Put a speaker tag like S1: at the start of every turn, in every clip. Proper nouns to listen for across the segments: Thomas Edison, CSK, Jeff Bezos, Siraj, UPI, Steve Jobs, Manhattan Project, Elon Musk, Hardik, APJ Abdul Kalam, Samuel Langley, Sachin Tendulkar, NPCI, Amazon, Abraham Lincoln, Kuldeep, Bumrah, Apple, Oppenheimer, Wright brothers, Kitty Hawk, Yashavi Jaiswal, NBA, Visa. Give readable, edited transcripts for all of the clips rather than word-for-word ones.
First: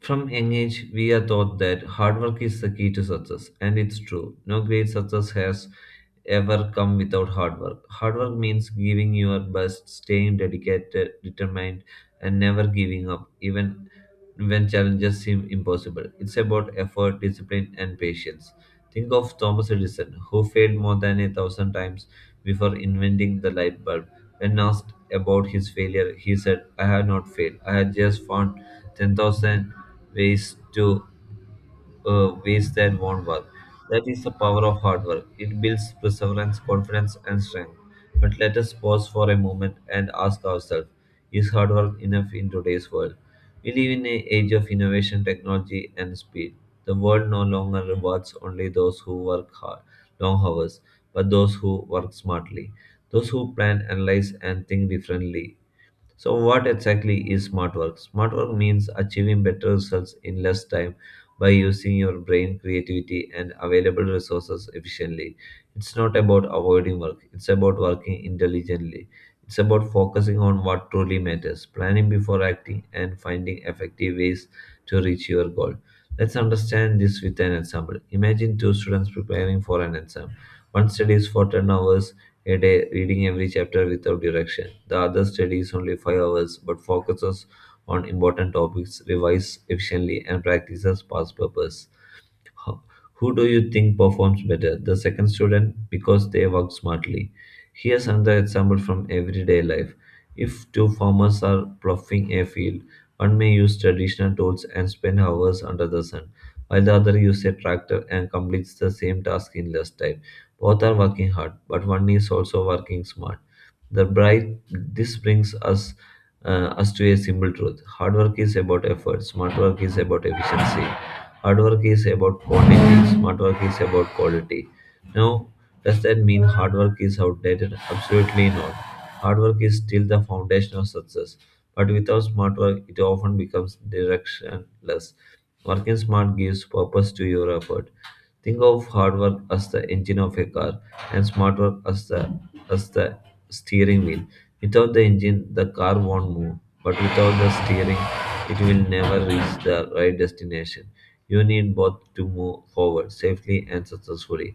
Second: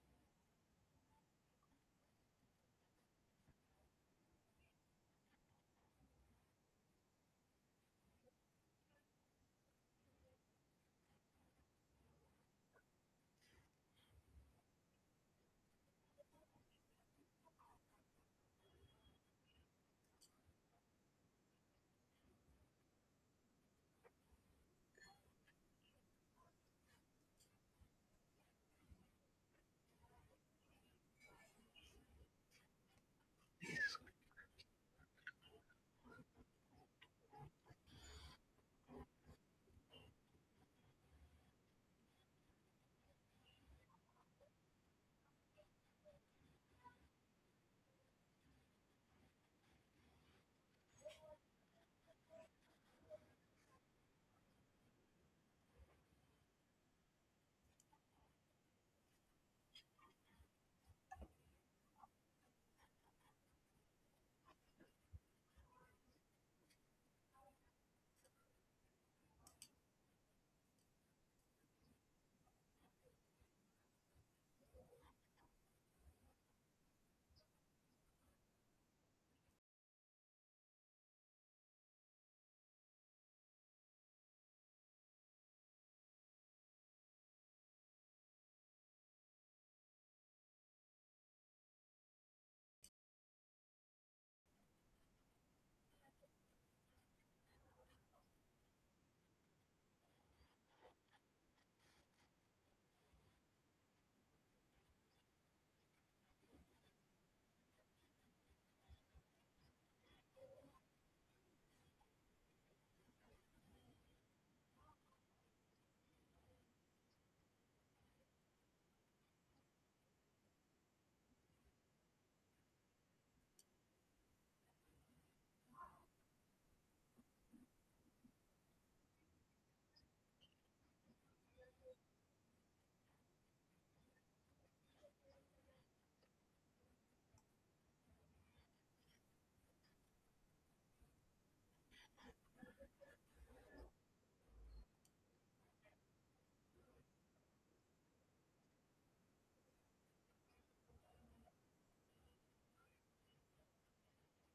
S1: From young age, we are taught that hard work is the key to success, and it's true. No great success has ever come without hard work. Hard work means giving your best, staying dedicated, determined, and never giving up, even when challenges seem impossible. It's about effort, discipline, and patience. Think of Thomas Edison, who failed more than a thousand times before inventing the light bulb. When asked about his failure, he said, I have not failed. I have just found 10,000 ways to ways that won't work. That is the power of hard work. It builds perseverance, confidence, and strength. But let us pause for a moment and ask ourselves: is hard work enough in today's world? We live in an age of innovation, technology, and speed. The world no longer rewards only those who work hard, long hours, but those who work smartly, those who plan, analyze, and think differently. So, what exactly is smart work? Smart work means achieving better results in less time by using your brain, creativity, and available resources efficiently. It's not about avoiding work, it's about working intelligently. It's about focusing on what truly matters, planning before acting, and finding effective ways to reach your goal. Let's understand this with an example. Imagine two students preparing for an exam. One studies for 10 hours a day, reading every chapter without direction. The other studies only 5 hours but focuses on important topics, revises efficiently, and practices past purpose. Ho- Who do you think performs better? The second student, because they work smartly. Here's another example from everyday life. If two farmers are ploughing a field, one may use traditional tools and spend hours under the sun, while the other uses a tractor and completes the same task in less time. Both are working hard, but one is also working smart. The bright this brings us us to a simple truth: hard work is about effort, smart work is about efficiency. Hard work is about quantity, smart work is about quality. Now, does that mean hard work is outdated? Absolutely not. Hard work is still the foundation of success, but without smart work, it often becomes directionless. Working smart gives purpose to your effort. Think of hard work as the engine of a car and smart work as the steering wheel. Without the engine, the car won't move, but without the steering, it will never reach the right destination. You need both to move forward safely and successfully.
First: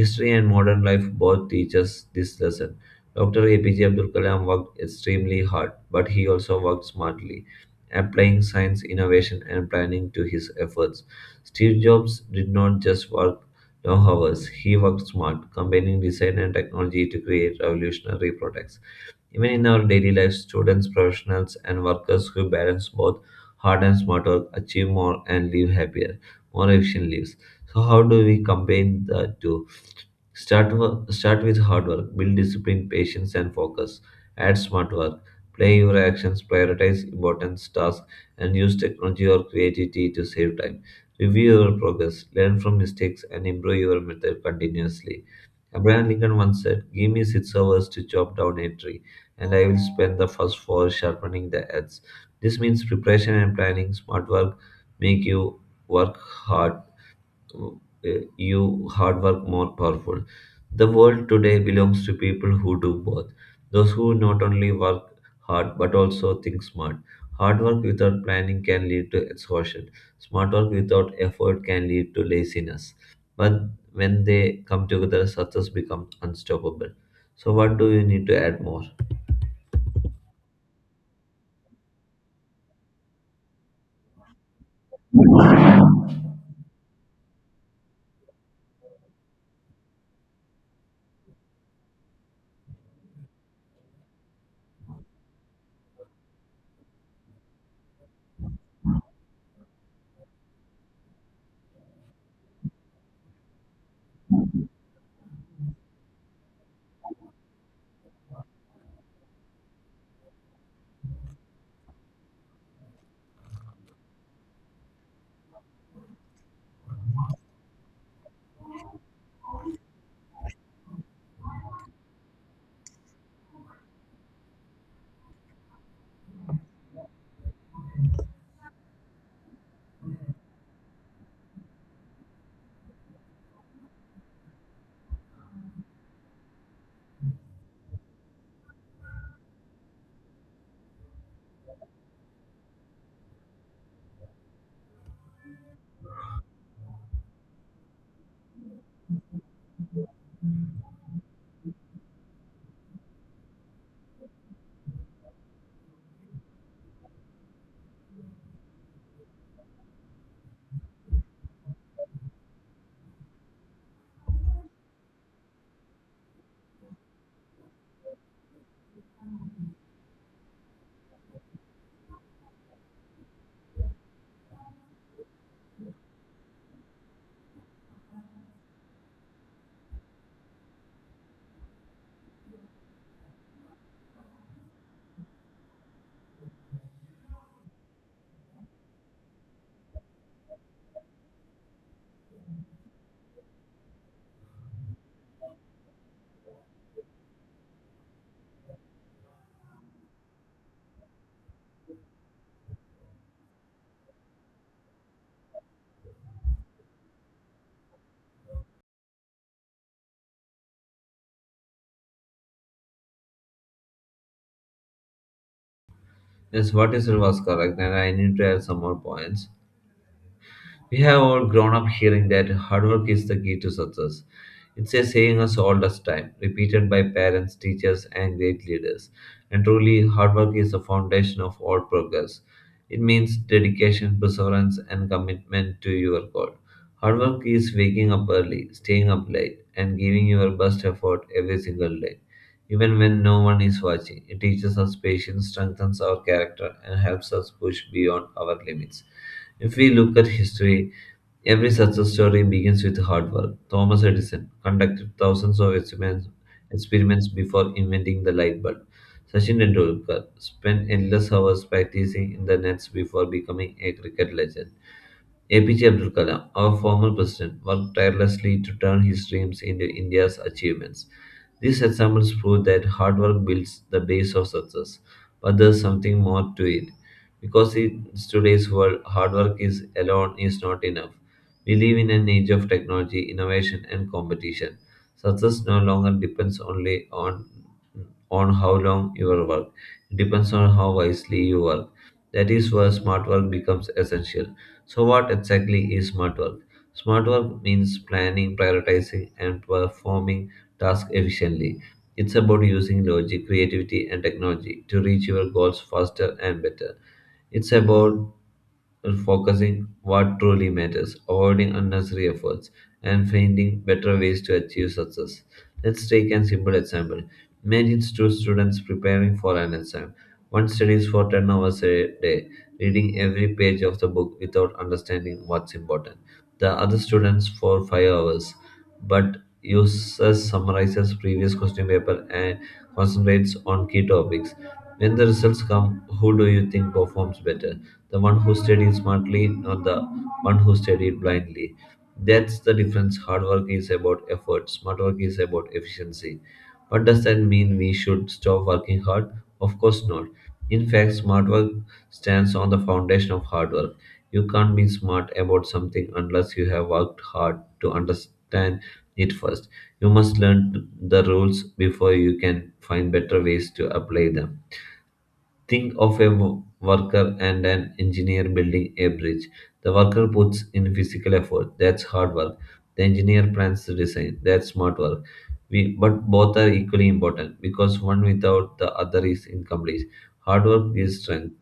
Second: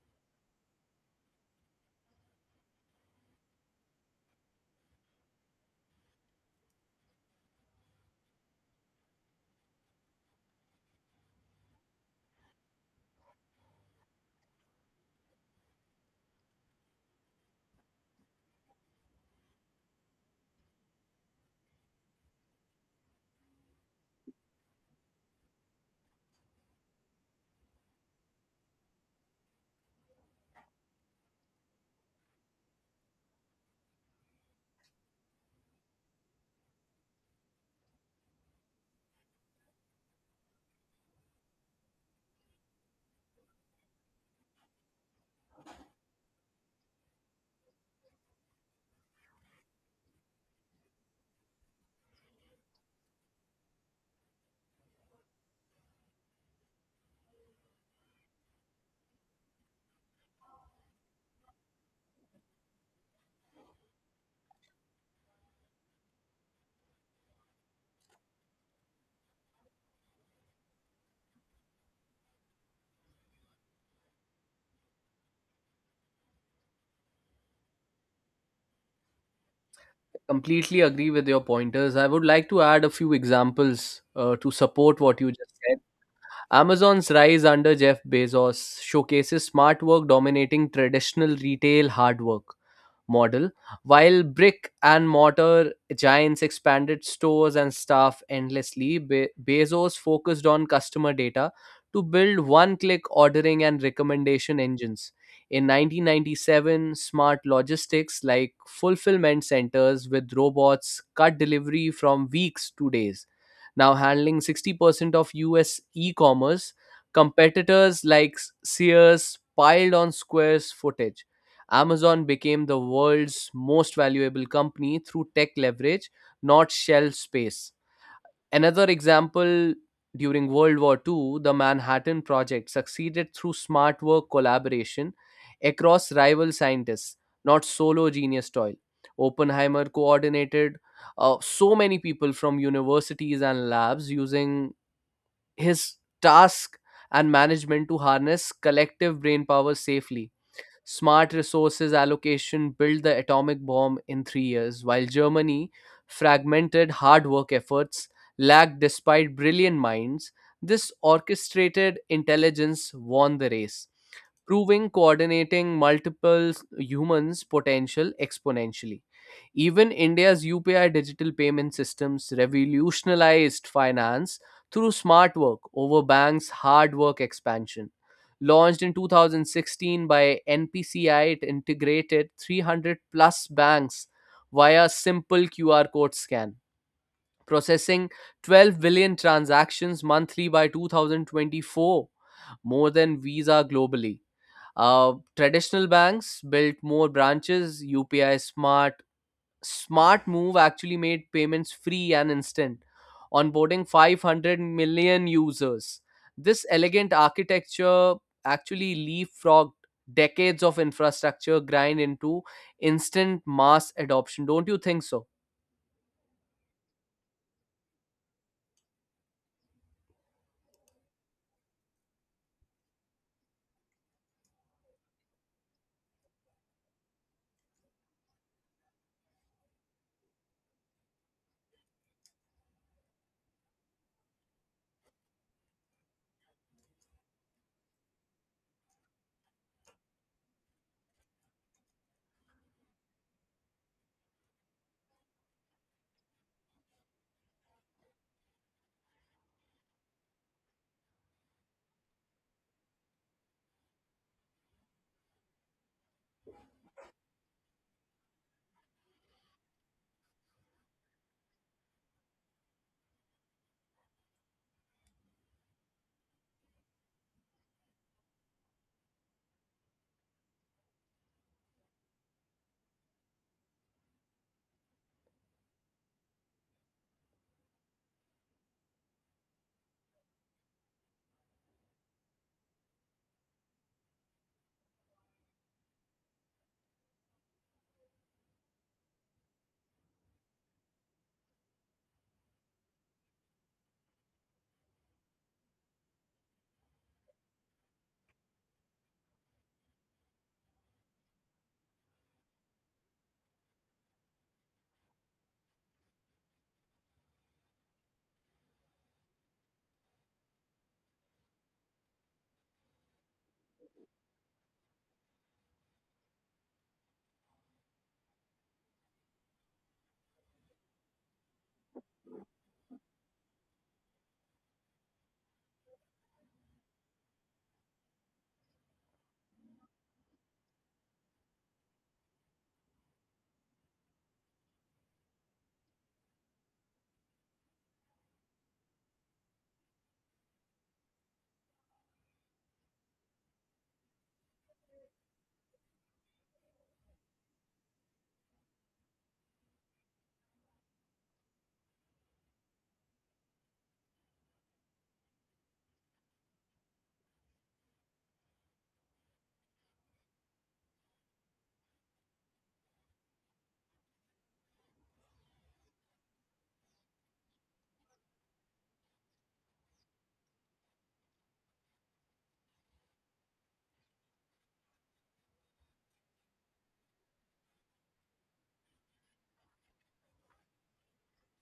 S1: History and modern life both teach us this lesson. Dr. APJ Abdul Kalam worked extremely hard, but he also worked smartly, applying science, innovation, and planning to his efforts. Steve Jobs did not just work long hours, he worked smart, combining design and technology to create revolutionary products. Even in our daily life, students, professionals, and workers who balance both hard and smart work achieve more and live happier, more efficient lives. So, how do we combine the two? Start with hard work, build discipline, patience, and focus. Add smart work, play your actions, prioritize important tasks, and use technology or creativity to save time. Review your progress, learn from mistakes, and improve your method continuously. Abraham Lincoln once said, give me 6 hours to chop down a tree, and I will spend the first four sharpening the axe. This means preparation and planning, smart work, make you work hard uh, you hard work more powerful. The world today belongs to people who do both. Those who not only work hard but also think smart. Hard work without planning can lead to exhaustion. Smart work without effort can lead to laziness. But when they come together, success becomes unstoppable. So what do you need to add more?
S2: Completely agree with your pointers. I would like to add a few examples to support what you just said. Amazon's rise under Jeff Bezos showcases smart work dominating traditional retail hard work model, while brick and mortar giants expanded stores and staff endlessly, Bezos focused on customer data to build one click ordering and recommendation engines. In 1997, smart logistics like fulfillment centers with robots cut delivery from weeks to days. Now handling 60% of US e commerce, competitors like Sears piled on Square's footage. Amazon became the world's most valuable company through tech leverage, not shelf space. Another example, during World War II, the Manhattan Project succeeded through smart work collaboration across rival scientists, not solo genius toil. Oppenheimer coordinated so many people from universities and labs using his task and management to harness collective brain power safely. Smart resources allocation built the atomic bomb in 3 years, while Germany fragmented hard work efforts lagged despite brilliant minds. This orchestrated intelligence won the race, proving coordinating multiple humans' potential exponentially. Even India's UPI digital payment systems revolutionized finance through smart work over banks' hard work expansion. Launched in 2016 by NPCI, it integrated 300 plus banks via simple QR code scan, processing 12 billion transactions monthly by 2024, more than Visa globally. Traditional banks built more branches, smart move actually made payments free and instant, onboarding 500 million users. This elegant architecture actually leapfrogged decades of infrastructure grind into instant mass adoption. Don't you think so?
S1: Yes, what is it was correct, and I need to add some more points. We have all grown up hearing that hard work is the key to success. It's a saying us all the time, repeated by parents, teachers, and great leaders. And truly, hard work is the foundation of all progress. It means dedication, perseverance, and commitment to your goal. Hard work is waking up early, staying up late, and giving your best effort every single day, even when no one is watching. It teaches us patience, strengthens our character, and helps us push beyond our limits. If we look at history, every success story begins with hard work. Thomas Edison conducted thousands of experiments before inventing the light bulb. Sachin Tendulkar spent endless hours practicing in the nets before becoming a cricket legend. APJ Abdul Kalam, our former president, worked tirelessly to turn his dreams into India's achievements. These examples prove that hard work builds the base of success, but there's something more to it. Because in today's world, hard work is alone is not enough. We live in an age of technology, innovation, and competition. Success no longer depends only on how long you work. It depends on how wisely you work. That is where smart work becomes essential. So, what exactly is smart work? Smart work means planning, prioritizing, and performing tasks efficiently. It's about using logic, creativity, and technology to reach your goals faster and better. It's about focusing what truly matters, avoiding unnecessary efforts, and finding better ways to achieve success. Let's take a simple example. Imagine two students preparing for an exam. One studies for 10 hours a day, reading every page of the book without understanding what's important. The other students for 5 hours, but uses summarizes previous question paper and concentrates on key topics. When the results come, who do you think performs better? The one who studied smartly, not the one who studied blindly. That's the difference. Hard work is about effort, smart work is about efficiency. What does that mean we should stop working hard? Of course not. In fact, smart work stands on the foundation of hard work. You can't be smart about something unless you have worked hard to understand it first. You must learn the rules before you can find better ways to apply them. Think of a worker and an engineer building a bridge. The worker puts in physical effort, that's hard work. The engineer plans the design, that's smart work. But both are equally important because one without the other is incomplete. Hard work gives strength.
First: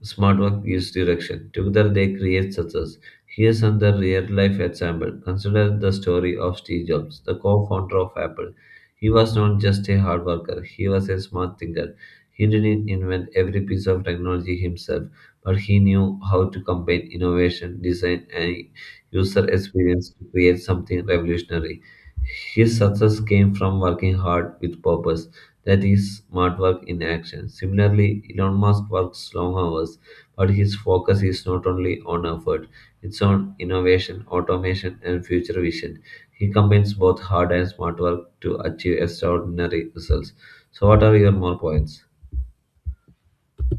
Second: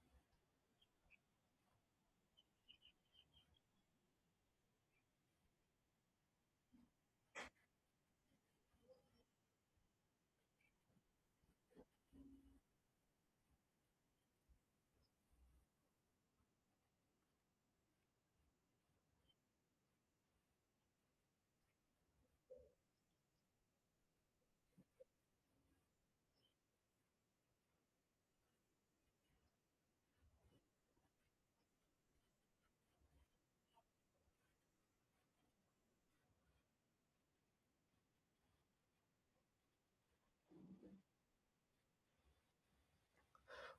S1: Smart work gives direction. Together they create success. Here's another real life example. Consider the story of Steve Jobs, the co founder of Apple. He was not just a hard worker, he was a smart thinker. He didn't invent every piece of technology himself, but he knew how to combine innovation, design, and user experience to create something revolutionary. His success came from working hard with purpose, that is smart work in action. Similarly, Elon Musk works long hours, but his focus is not only on effort, it's on innovation, automation, and future vision. He combines both hard and smart work to achieve extraordinary results. So, what are your more points?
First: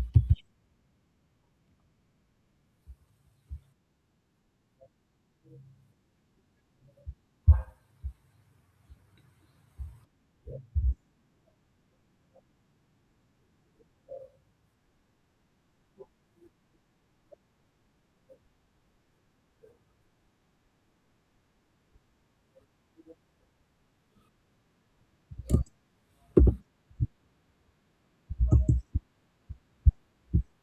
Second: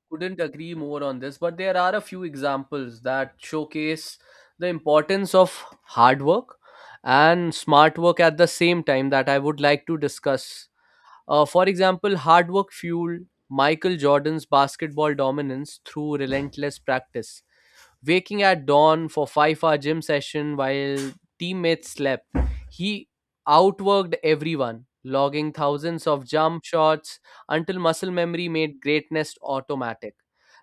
S2: Couldn't agree more on this, but there are a few examples that showcase the importance of hard work and smart work at the same time that I would like to discuss. For example, hard work fueled Michael Jordan's basketball dominance through relentless practice. Waking at dawn for five-hour gym session while teammates slept, he outworked everyone, logging thousands of jump shots until muscle memory made greatness automatic.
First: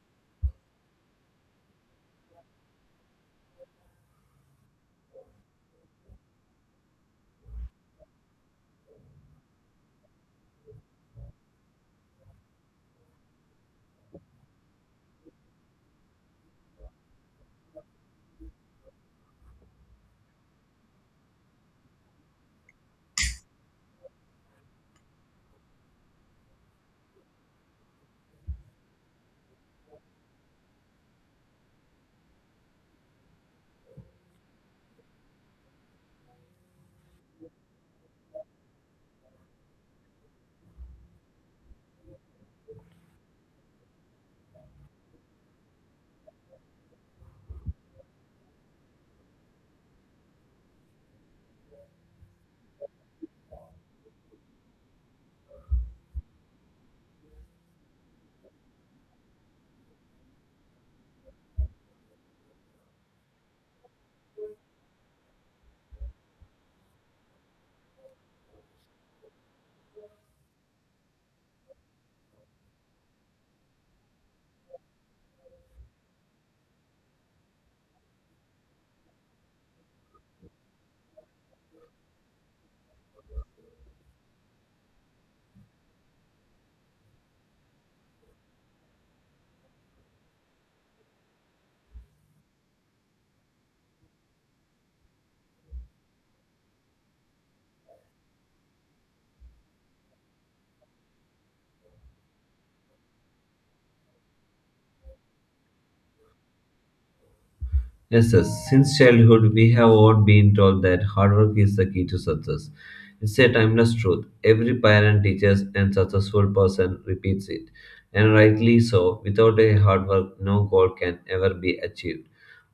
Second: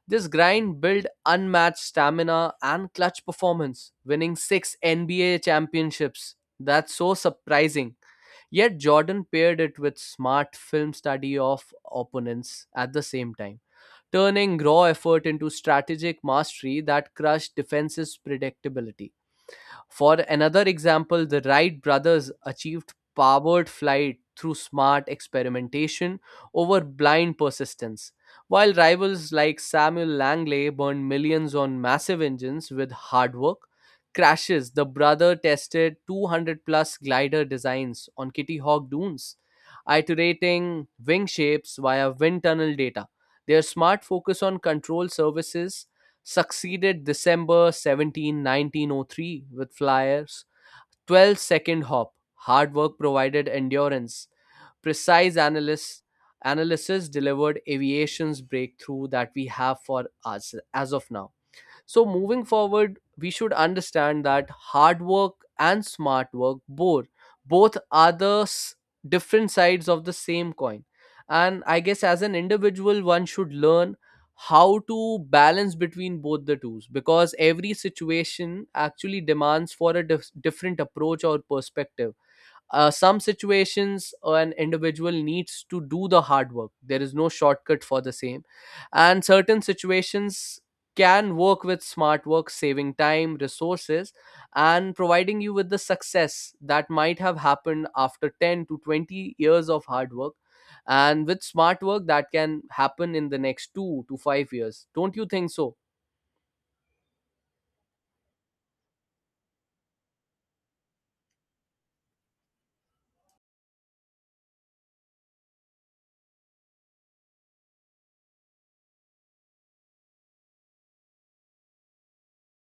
S2: This grind built unmatched stamina and clutch performance, winning six NBA championships. That's so surprising. Yet Jordan paired it with smart film study of opponents at the same time, turning raw effort into strategic mastery that crushed defense's predictability. For another example, the Wright brothers achieved powered flight through smart experimentation over blind persistence, while rivals like Samuel Langley burned millions on massive engines with hard work. Crashes, the brother tested 200 plus glider designs on Kitty Hawk dunes, iterating wing shapes via wind tunnel data. Their smart focus on control services succeeded December 17, 1903 with Flyers' 12 second hop. Hard work provided endurance. Precise analysis, analysis delivered aviation's breakthrough that we have for us as of now. So, moving forward, we should understand that hard work and smart work both are the different sides of the same coin. And I guess as an individual, one should learn how to balance between both the tools, because every situation actually demands for a different approach or perspective. Some situations an individual needs to do the hard work, there is no shortcut for the same, and certain situations can work with smart work, saving time, resources, and providing you with the success that might have happened after 10 to 20 years of hard work and with smart work that can happen in the next 2 to 5 years. Don't you think so?
S1: Yes, sir. Since childhood, we have all been told that hard work is the key to success. It's a timeless truth. Every parent, teachers, and successful person repeats it. And rightly so, without a hard work, no goal can ever be achieved.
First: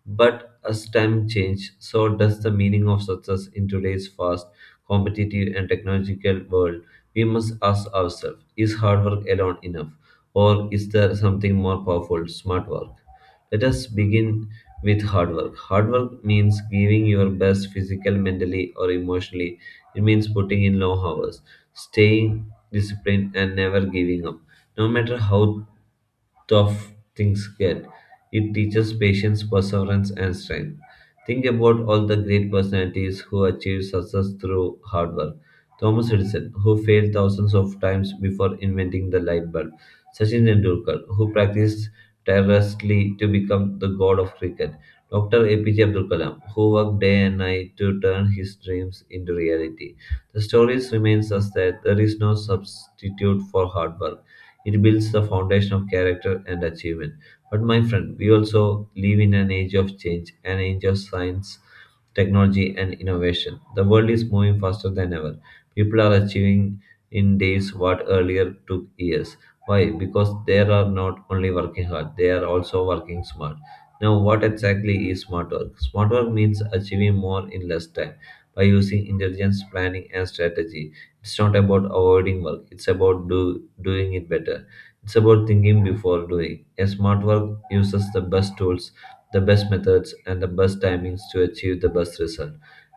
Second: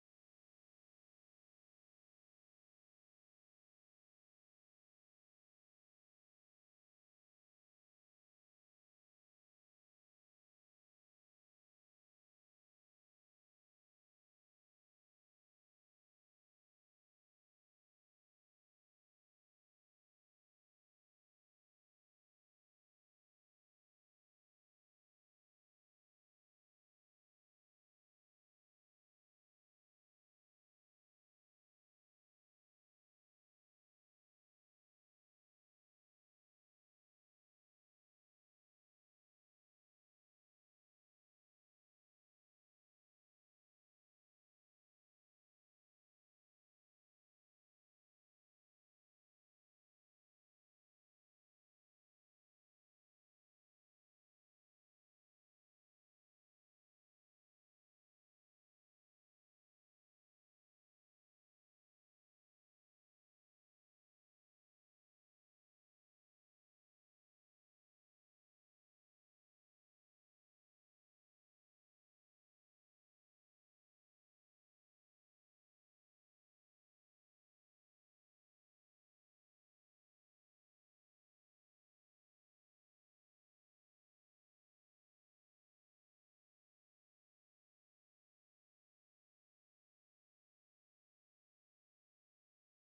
S1: But as time changes, so does the meaning of success in today's fast, competitive, and technological world. We must ask ourselves, is hard work alone enough, or is there something more powerful, smart work? Let us begin with hard work. Hard work means giving your best physically, mentally, or emotionally. It means putting in long hours, staying disciplined, and never giving up, no matter how tough things get. It teaches patience, perseverance, and strength. Think about all the great personalities who achieved success through hard work. Thomas Edison, who failed thousands of times before inventing the light bulb. Sachin Tendulkar, who practiced tirelessly to become the god of cricket. Dr. APJ Abdul Kalam, who worked day and night to turn his dreams into reality. The stories reminds us that there is no substitute for hard work. It builds the foundation of character and achievement. But my friend, we also live in an age of change, an age of science, technology, and innovation. The world is moving faster than ever. People are achieving in days what earlier took years. Why? Because they are not only working hard, they are also working smart. Now, what exactly is smart work? Smart work means achieving more in less time by using intelligence, planning, and strategy. It's not about avoiding work, it's about doing it better. It's about thinking before doing. A smart work uses the best tools, the best methods, and the best timings to achieve the best result.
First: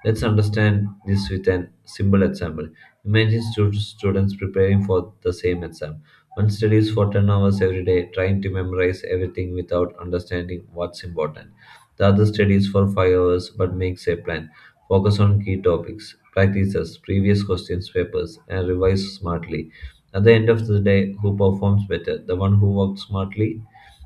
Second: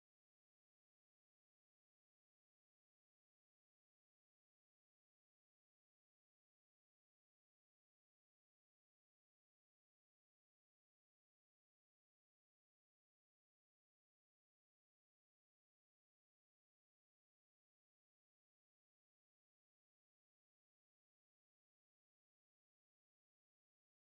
S1: Let's understand this with a simple example. Imagine students preparing for the same exam. One studies for 10 hours every day, trying to memorize everything without understanding what's important. The other studies for 5 hours but makes a plan. Focus on key topics, practices, previous questions, papers, and revise smartly. At the end of the day, who performs better? The one who worked smartly,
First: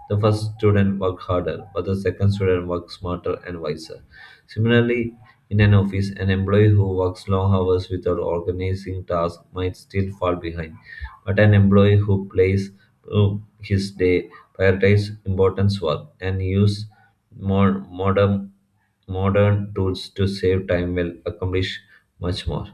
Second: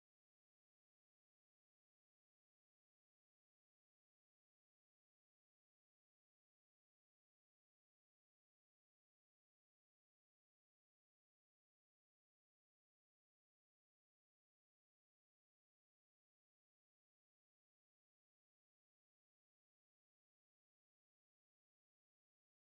S1: the first student worked harder, but the second student worked smarter and wiser. Similarly, in an office, an employee who works long hours without organizing tasks might still fall behind, but an employee who plays uh, his day, prioritizes important work, and uses more modern tools to save time will accomplish much more.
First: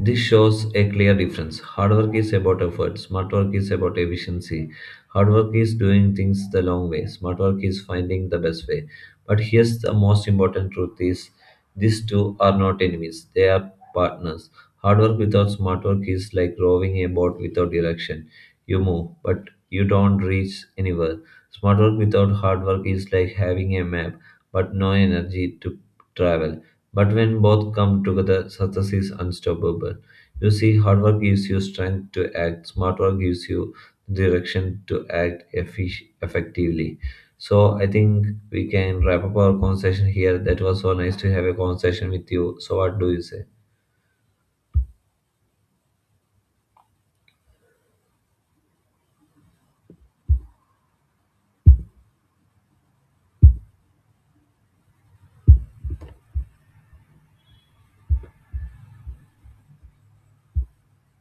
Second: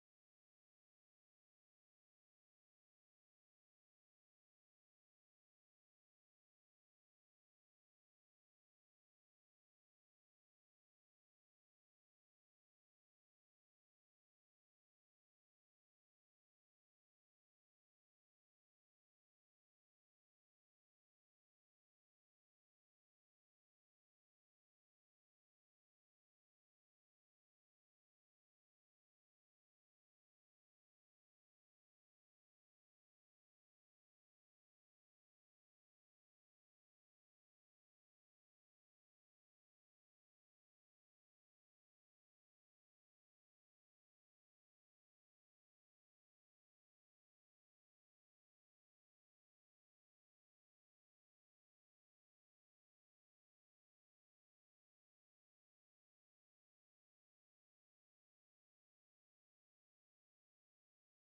S1: This shows a clear difference. Hard work is about effort, smart work is about efficiency. Hard work is doing things the long way, smart work is finding the best way. But here's the most important truth is these two are not enemies, they are partners. Hard work without smart work is like rowing a boat without direction. You move, but you don't reach anywhere. Smart work without hard work is like having a map, but no energy to travel. But when both come together, success is unstoppable. You see, hard work gives you strength to act, smart work gives you direction to act effectively. So I think we can wrap up our conversation here. That was so nice to have a conversation with you. So what do you say?